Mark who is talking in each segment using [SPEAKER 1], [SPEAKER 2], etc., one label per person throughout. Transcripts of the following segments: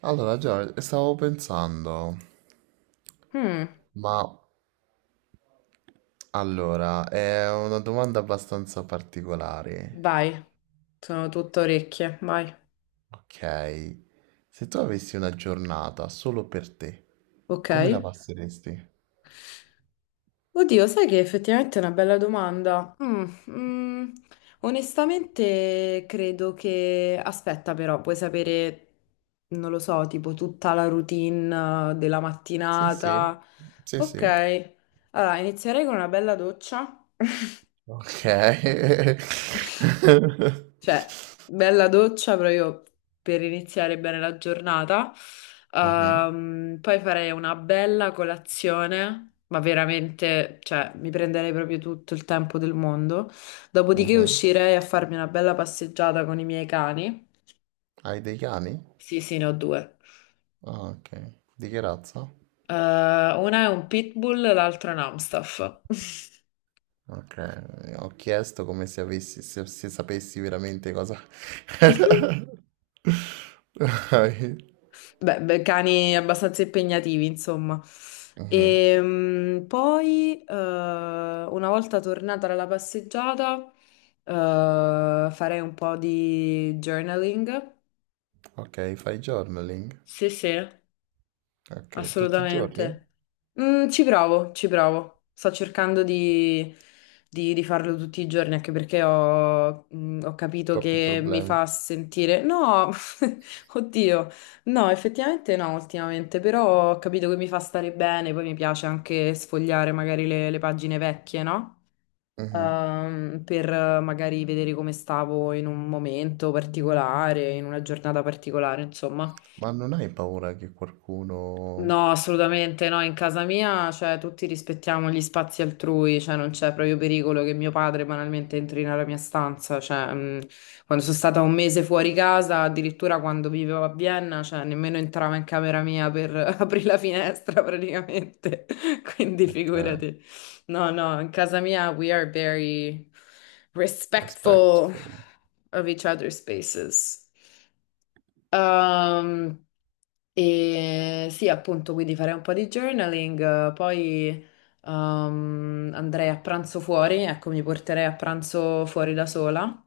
[SPEAKER 1] Allora, Giorgio, stavo pensando,
[SPEAKER 2] Mm,
[SPEAKER 1] ma allora, è una domanda abbastanza particolare.
[SPEAKER 2] vai, sono tutto orecchie, vai.
[SPEAKER 1] Ok, se tu avessi una giornata solo per te,
[SPEAKER 2] Ok.
[SPEAKER 1] come la passeresti?
[SPEAKER 2] Oddio, sai che effettivamente è una bella domanda. Onestamente credo che. Aspetta però, puoi sapere, non lo so, tipo tutta la routine della
[SPEAKER 1] Sì, sì,
[SPEAKER 2] mattinata.
[SPEAKER 1] sì,
[SPEAKER 2] Ok,
[SPEAKER 1] sì.
[SPEAKER 2] allora inizierei con una bella doccia.
[SPEAKER 1] Ok.
[SPEAKER 2] Cioè, bella doccia proprio per iniziare bene la giornata.
[SPEAKER 1] Mhm,
[SPEAKER 2] Poi farei una bella colazione, ma veramente, cioè, mi prenderei proprio tutto il tempo del mondo. Dopodiché
[SPEAKER 1] mhm.
[SPEAKER 2] uscirei a farmi una bella passeggiata con i miei cani.
[SPEAKER 1] Hai dei cani?
[SPEAKER 2] Sì, sì, ne ho due.
[SPEAKER 1] Ah, ok. Di che razza?
[SPEAKER 2] Una è un pitbull, l'altra è un Amstaff.
[SPEAKER 1] Ok, ho chiesto come se avessi, se sapessi veramente cosa... Dai.
[SPEAKER 2] Beh, beh, cani abbastanza impegnativi, insomma.
[SPEAKER 1] Mhm.
[SPEAKER 2] E poi, una volta tornata dalla passeggiata, eh, farei un po' di journaling.
[SPEAKER 1] Ok, fai journaling?
[SPEAKER 2] Sì, sì.
[SPEAKER 1] Ok, tutti i giorni?
[SPEAKER 2] Assolutamente. Ci provo, ci provo. Sto cercando di farlo tutti i giorni, anche perché ho capito
[SPEAKER 1] Troppi
[SPEAKER 2] che mi
[SPEAKER 1] problemi.
[SPEAKER 2] fa sentire. No, oddio, no, effettivamente no, ultimamente, però ho capito che mi fa stare bene, poi mi piace anche sfogliare magari le pagine vecchie, no?
[SPEAKER 1] Mhm.
[SPEAKER 2] Per magari vedere come stavo in un momento particolare, in una giornata particolare, insomma.
[SPEAKER 1] Ma non hai paura che qualcuno...
[SPEAKER 2] No, assolutamente no, in casa mia, cioè, tutti rispettiamo gli spazi altrui, cioè, non c'è proprio pericolo che mio padre banalmente entri nella mia stanza, cioè, quando sono stata un mese fuori casa, addirittura quando vivevo a Vienna, cioè, nemmeno entrava in camera mia per aprire la finestra praticamente, quindi
[SPEAKER 1] Ok,
[SPEAKER 2] figurati. No, no, in casa mia we are very respectful
[SPEAKER 1] respectful.
[SPEAKER 2] of each other's spaces. Ehm, e sì, appunto, quindi farei un po' di journaling, poi andrei a pranzo fuori, ecco, mi porterei a pranzo fuori da sola,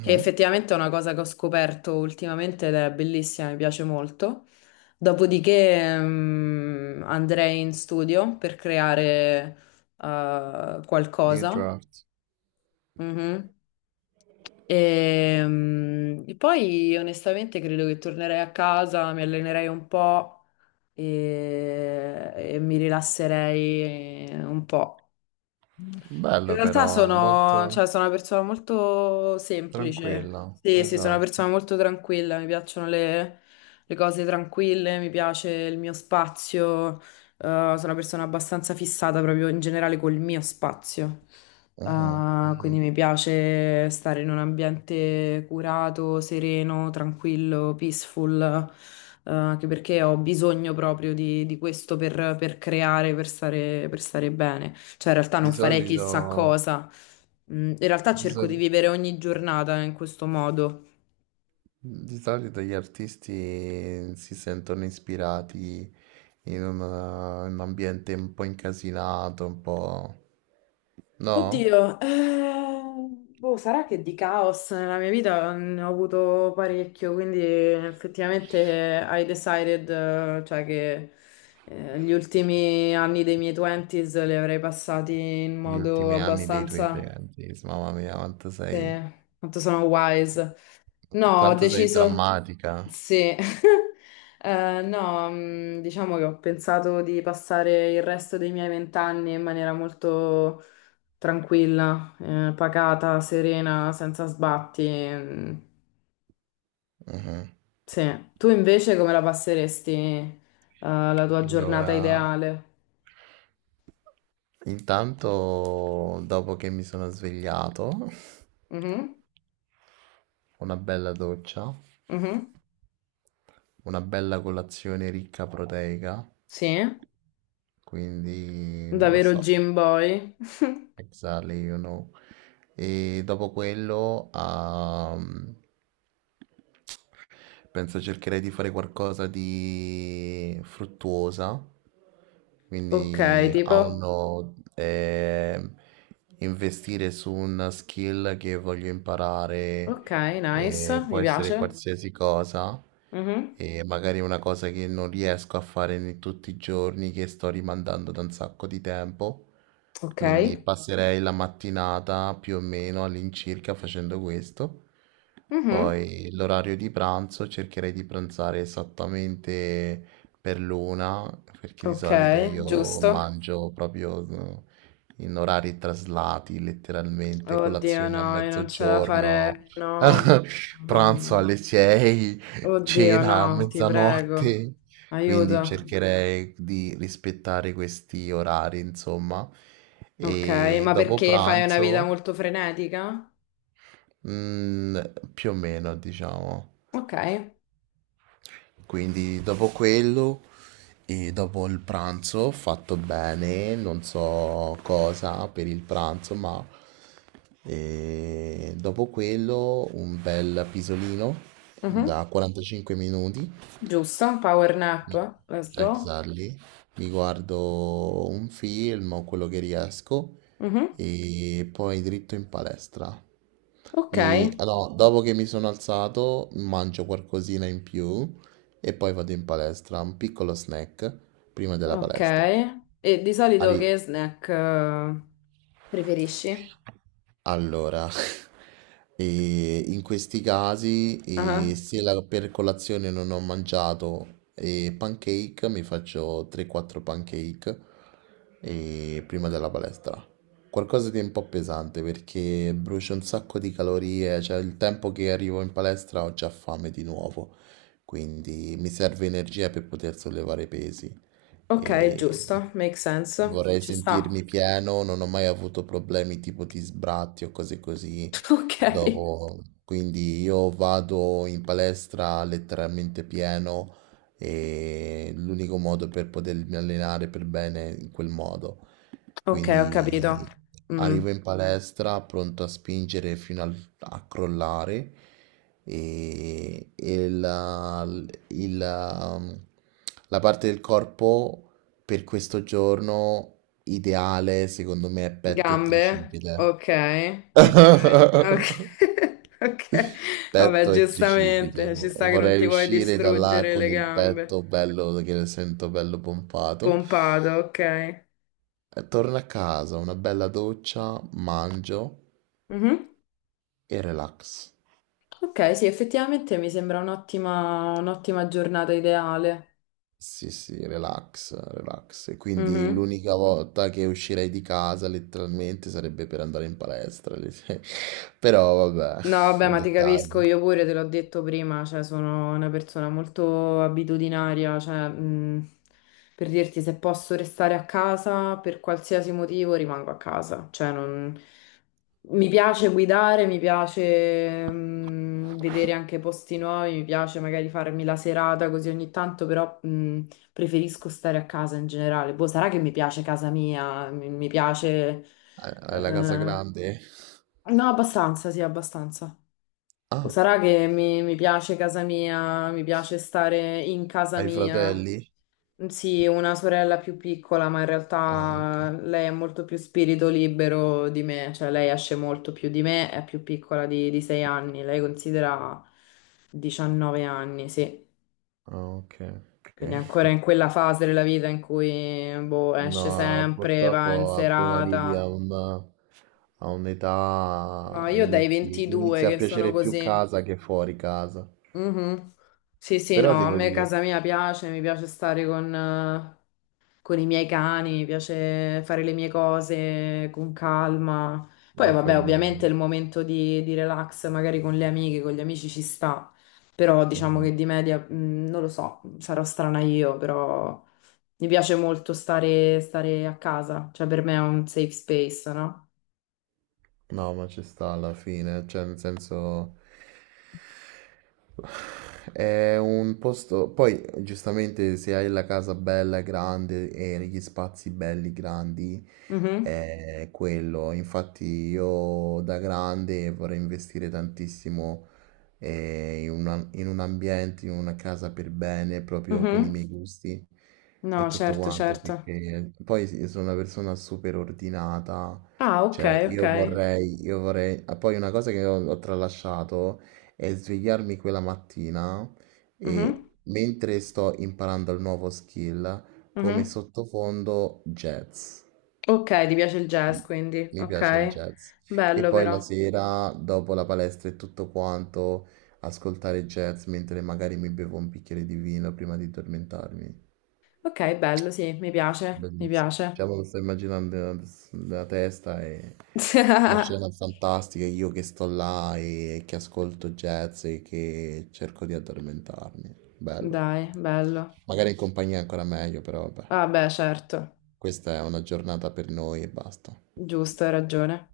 [SPEAKER 2] che effettivamente è una cosa che ho scoperto ultimamente ed è bellissima, mi piace molto. Dopodiché andrei in studio per creare
[SPEAKER 1] New
[SPEAKER 2] qualcosa.
[SPEAKER 1] draft.
[SPEAKER 2] Mhm. E poi onestamente credo che tornerei a casa, mi allenerei un po' e mi rilasserei un po'. In
[SPEAKER 1] Bello
[SPEAKER 2] realtà
[SPEAKER 1] però, è
[SPEAKER 2] sono,
[SPEAKER 1] molto
[SPEAKER 2] cioè, sono una persona molto
[SPEAKER 1] tranquillo.
[SPEAKER 2] semplice. Sì, sì, sono una persona
[SPEAKER 1] Esatto.
[SPEAKER 2] molto tranquilla. Mi piacciono le cose tranquille, mi piace il mio spazio. Sono una persona abbastanza fissata proprio in generale col mio spazio.
[SPEAKER 1] Mhm, mhm.
[SPEAKER 2] Quindi mi piace stare in un ambiente curato, sereno, tranquillo, peaceful. Anche perché ho bisogno proprio di questo per creare, per stare bene. Cioè, in realtà
[SPEAKER 1] Di
[SPEAKER 2] non farei
[SPEAKER 1] solito...
[SPEAKER 2] chissà cosa. In realtà
[SPEAKER 1] di
[SPEAKER 2] cerco di
[SPEAKER 1] soli-
[SPEAKER 2] vivere ogni giornata in questo modo.
[SPEAKER 1] Di solito gli artisti si sentono ispirati in un ambiente un po' incasinato, un po'... No?
[SPEAKER 2] Oddio, boh, sarà che di caos nella mia vita ne ho avuto parecchio, quindi effettivamente I decided, cioè che gli ultimi anni dei miei 20s li avrei passati in
[SPEAKER 1] Gli
[SPEAKER 2] modo
[SPEAKER 1] ultimi anni dei tuoi
[SPEAKER 2] abbastanza,
[SPEAKER 1] parenti, mamma mia, quanto
[SPEAKER 2] sì,
[SPEAKER 1] sei,
[SPEAKER 2] quanto sono wise. No, ho
[SPEAKER 1] quanto sei
[SPEAKER 2] deciso.
[SPEAKER 1] drammatica.
[SPEAKER 2] Sì, no, diciamo che ho pensato di passare il resto dei miei vent'anni in maniera molto tranquilla, pacata, serena, senza sbatti. Mm,
[SPEAKER 1] Mhm.
[SPEAKER 2] sì, tu invece come la passeresti, la tua giornata
[SPEAKER 1] Allora,
[SPEAKER 2] ideale?
[SPEAKER 1] intanto dopo che mi sono svegliato,
[SPEAKER 2] Mhm,
[SPEAKER 1] una bella doccia,
[SPEAKER 2] mhm,
[SPEAKER 1] una bella colazione ricca proteica,
[SPEAKER 2] sì,
[SPEAKER 1] quindi non lo
[SPEAKER 2] davvero
[SPEAKER 1] so,
[SPEAKER 2] gym boy?
[SPEAKER 1] exactly, you know. E dopo quello, penso cercherei di fare qualcosa di fruttuosa,
[SPEAKER 2] Ok,
[SPEAKER 1] quindi a
[SPEAKER 2] tipo,
[SPEAKER 1] uno investire su una skill che voglio imparare,
[SPEAKER 2] ok, nice, mi
[SPEAKER 1] può essere
[SPEAKER 2] piace.
[SPEAKER 1] qualsiasi cosa,
[SPEAKER 2] Mhm,
[SPEAKER 1] e magari una cosa che non riesco a fare tutti i giorni, che sto rimandando da un sacco di tempo.
[SPEAKER 2] ok,
[SPEAKER 1] Quindi passerei la mattinata più o meno all'incirca facendo questo.
[SPEAKER 2] mhm,
[SPEAKER 1] Poi l'orario di pranzo cercherei di pranzare esattamente per l'una, perché di
[SPEAKER 2] ok,
[SPEAKER 1] solito io
[SPEAKER 2] giusto.
[SPEAKER 1] mangio proprio in orari traslati, letteralmente,
[SPEAKER 2] Oddio,
[SPEAKER 1] colazione a
[SPEAKER 2] no, io non ce la
[SPEAKER 1] mezzogiorno,
[SPEAKER 2] farei. No, no.
[SPEAKER 1] pranzo alle 6,
[SPEAKER 2] Oddio, no,
[SPEAKER 1] cena a
[SPEAKER 2] ti prego.
[SPEAKER 1] mezzanotte. Quindi
[SPEAKER 2] Aiuto.
[SPEAKER 1] cercherei di rispettare questi orari, insomma.
[SPEAKER 2] Ok,
[SPEAKER 1] E
[SPEAKER 2] ma
[SPEAKER 1] dopo
[SPEAKER 2] perché fai una vita
[SPEAKER 1] pranzo,
[SPEAKER 2] molto frenetica?
[SPEAKER 1] mm, più o meno, diciamo.
[SPEAKER 2] Ok,
[SPEAKER 1] Quindi dopo quello e dopo il pranzo ho fatto bene, non so cosa per il pranzo, ma dopo quello un bel pisolino
[SPEAKER 2] mhm.
[SPEAKER 1] da 45 minuti
[SPEAKER 2] Giusto, power nap,
[SPEAKER 1] Mi-
[SPEAKER 2] let's go.
[SPEAKER 1] Exactly. Mi guardo un film o quello che riesco
[SPEAKER 2] Mhm.
[SPEAKER 1] e poi dritto in palestra.
[SPEAKER 2] Ok,
[SPEAKER 1] No, dopo che mi sono alzato, mangio qualcosina in più e poi vado in palestra, un piccolo snack prima della
[SPEAKER 2] ok.
[SPEAKER 1] palestra.
[SPEAKER 2] E di solito
[SPEAKER 1] Ari-
[SPEAKER 2] che snack preferisci?
[SPEAKER 1] Allora, in questi casi,
[SPEAKER 2] Ah,
[SPEAKER 1] se la- per colazione non ho mangiato pancake, mi faccio 3-4 pancake prima della palestra. Qualcosa di un po' pesante perché brucio un sacco di calorie, cioè il tempo che arrivo in palestra ho già fame di nuovo, quindi mi serve energia per poter sollevare pesi.
[SPEAKER 2] ok,
[SPEAKER 1] E
[SPEAKER 2] giusto, make sense,
[SPEAKER 1] vorrei
[SPEAKER 2] ci sta.
[SPEAKER 1] sentirmi pieno, non ho mai avuto problemi tipo di sbratti o cose così
[SPEAKER 2] Ok,
[SPEAKER 1] dopo. Quindi io vado in palestra letteralmente pieno e l'unico modo per potermi allenare per bene è in quel modo.
[SPEAKER 2] ok, ho capito.
[SPEAKER 1] Quindi
[SPEAKER 2] Mm.
[SPEAKER 1] arrivo in palestra pronto a spingere a crollare e il- um, la parte del corpo per questo giorno ideale secondo me è petto e
[SPEAKER 2] Gambe,
[SPEAKER 1] tricipite.
[SPEAKER 2] ok, ok, ok, ok. Vabbè,
[SPEAKER 1] Petto e tricipite.
[SPEAKER 2] giustamente, ci sta che non
[SPEAKER 1] Vorrei
[SPEAKER 2] ti vuoi
[SPEAKER 1] uscire da là
[SPEAKER 2] distruggere
[SPEAKER 1] con
[SPEAKER 2] le
[SPEAKER 1] il
[SPEAKER 2] gambe.
[SPEAKER 1] petto bello che sento bello pompato.
[SPEAKER 2] Pompato, ok.
[SPEAKER 1] Torno a casa, una bella doccia, mangio
[SPEAKER 2] Mhm.
[SPEAKER 1] e relax.
[SPEAKER 2] Ok, sì, effettivamente mi sembra un'ottima giornata ideale.
[SPEAKER 1] Sì, sì, relax, relax. E quindi
[SPEAKER 2] Mhm.
[SPEAKER 1] l'unica volta che uscirei di casa letteralmente sarebbe per andare in palestra. Però vabbè,
[SPEAKER 2] No, vabbè,
[SPEAKER 1] i
[SPEAKER 2] ma ti capisco,
[SPEAKER 1] dettagli.
[SPEAKER 2] io pure te l'ho detto prima, cioè sono una persona molto abitudinaria, cioè per dirti se posso restare a casa per qualsiasi motivo rimango a casa, cioè non... Mi piace guidare, mi piace vedere anche posti nuovi, mi piace magari farmi la serata così ogni tanto, però preferisco stare a casa in generale. Boh, sarà che mi piace casa mia, mi piace.
[SPEAKER 1] Hai la casa
[SPEAKER 2] eh,
[SPEAKER 1] grande?
[SPEAKER 2] No, abbastanza, sì, abbastanza.
[SPEAKER 1] Ah,
[SPEAKER 2] Sarà che mi piace casa mia, mi piace stare in casa
[SPEAKER 1] hai
[SPEAKER 2] mia.
[SPEAKER 1] fratelli?
[SPEAKER 2] Sì, una sorella più piccola, ma in
[SPEAKER 1] Ah,
[SPEAKER 2] realtà
[SPEAKER 1] ok.
[SPEAKER 2] lei è molto più spirito libero di me, cioè lei esce molto più di me, è più piccola di 6 anni, lei considera 19 anni, sì.
[SPEAKER 1] Ah, ok. Ok.
[SPEAKER 2] Quindi è ancora in quella fase della vita in cui boh, esce
[SPEAKER 1] No,
[SPEAKER 2] sempre, va in
[SPEAKER 1] purtroppo appena arrivi a
[SPEAKER 2] serata.
[SPEAKER 1] a
[SPEAKER 2] No,
[SPEAKER 1] un'età
[SPEAKER 2] io dai
[SPEAKER 1] inizi, ti
[SPEAKER 2] 22
[SPEAKER 1] inizia a
[SPEAKER 2] che sono
[SPEAKER 1] piacere più
[SPEAKER 2] così.
[SPEAKER 1] casa che fuori casa.
[SPEAKER 2] Mhm. Sì, sì,
[SPEAKER 1] Però
[SPEAKER 2] no, a
[SPEAKER 1] devo
[SPEAKER 2] me
[SPEAKER 1] dire,
[SPEAKER 2] casa mia piace, mi piace stare con i miei cani, mi piace fare le mie cose con calma. Poi,
[SPEAKER 1] ma
[SPEAKER 2] vabbè,
[SPEAKER 1] fai bene.
[SPEAKER 2] ovviamente il momento di relax, magari con le amiche, con gli amici ci sta, però diciamo
[SPEAKER 1] Mhm.
[SPEAKER 2] che di media, non lo so, sarò strana io, però mi piace molto stare a casa, cioè per me è un safe space, no?
[SPEAKER 1] No, ma ci sta alla fine, cioè nel senso è un posto, poi giustamente se hai la casa bella, grande e gli spazi belli, grandi,
[SPEAKER 2] Mhm,
[SPEAKER 1] è quello. Infatti io da grande vorrei investire tantissimo in un ambiente, in una casa per bene, proprio con i
[SPEAKER 2] mhm.
[SPEAKER 1] miei gusti e
[SPEAKER 2] No,
[SPEAKER 1] tutto
[SPEAKER 2] certo,
[SPEAKER 1] quanto,
[SPEAKER 2] certo.
[SPEAKER 1] perché poi sì, sono una persona super ordinata,
[SPEAKER 2] Ah, ok,
[SPEAKER 1] cioè
[SPEAKER 2] ok.
[SPEAKER 1] io vorrei... ah, poi una cosa che ho tralasciato è svegliarmi quella mattina
[SPEAKER 2] Mhm,
[SPEAKER 1] e mentre sto imparando il nuovo skill, come
[SPEAKER 2] mhm.
[SPEAKER 1] sottofondo jazz.
[SPEAKER 2] Ok, ti piace il jazz, quindi,
[SPEAKER 1] Mi piace il
[SPEAKER 2] ok.
[SPEAKER 1] jazz. E
[SPEAKER 2] Bello
[SPEAKER 1] poi la
[SPEAKER 2] però.
[SPEAKER 1] sera, dopo la palestra e tutto quanto, ascoltare jazz mentre magari mi bevo un bicchiere di vino prima di addormentarmi.
[SPEAKER 2] Ok, bello, sì, mi piace, mi
[SPEAKER 1] Bellissimo.
[SPEAKER 2] piace.
[SPEAKER 1] Cioè, me lo sto immaginando nella testa e una scena fantastica. Io che sto là e che ascolto jazz e che cerco di addormentarmi. Bello.
[SPEAKER 2] Dai, bello.
[SPEAKER 1] Magari in compagnia è ancora meglio, però vabbè.
[SPEAKER 2] Vabbè, certo,
[SPEAKER 1] Questa è una giornata per noi e basta.
[SPEAKER 2] giusto, hai ragione.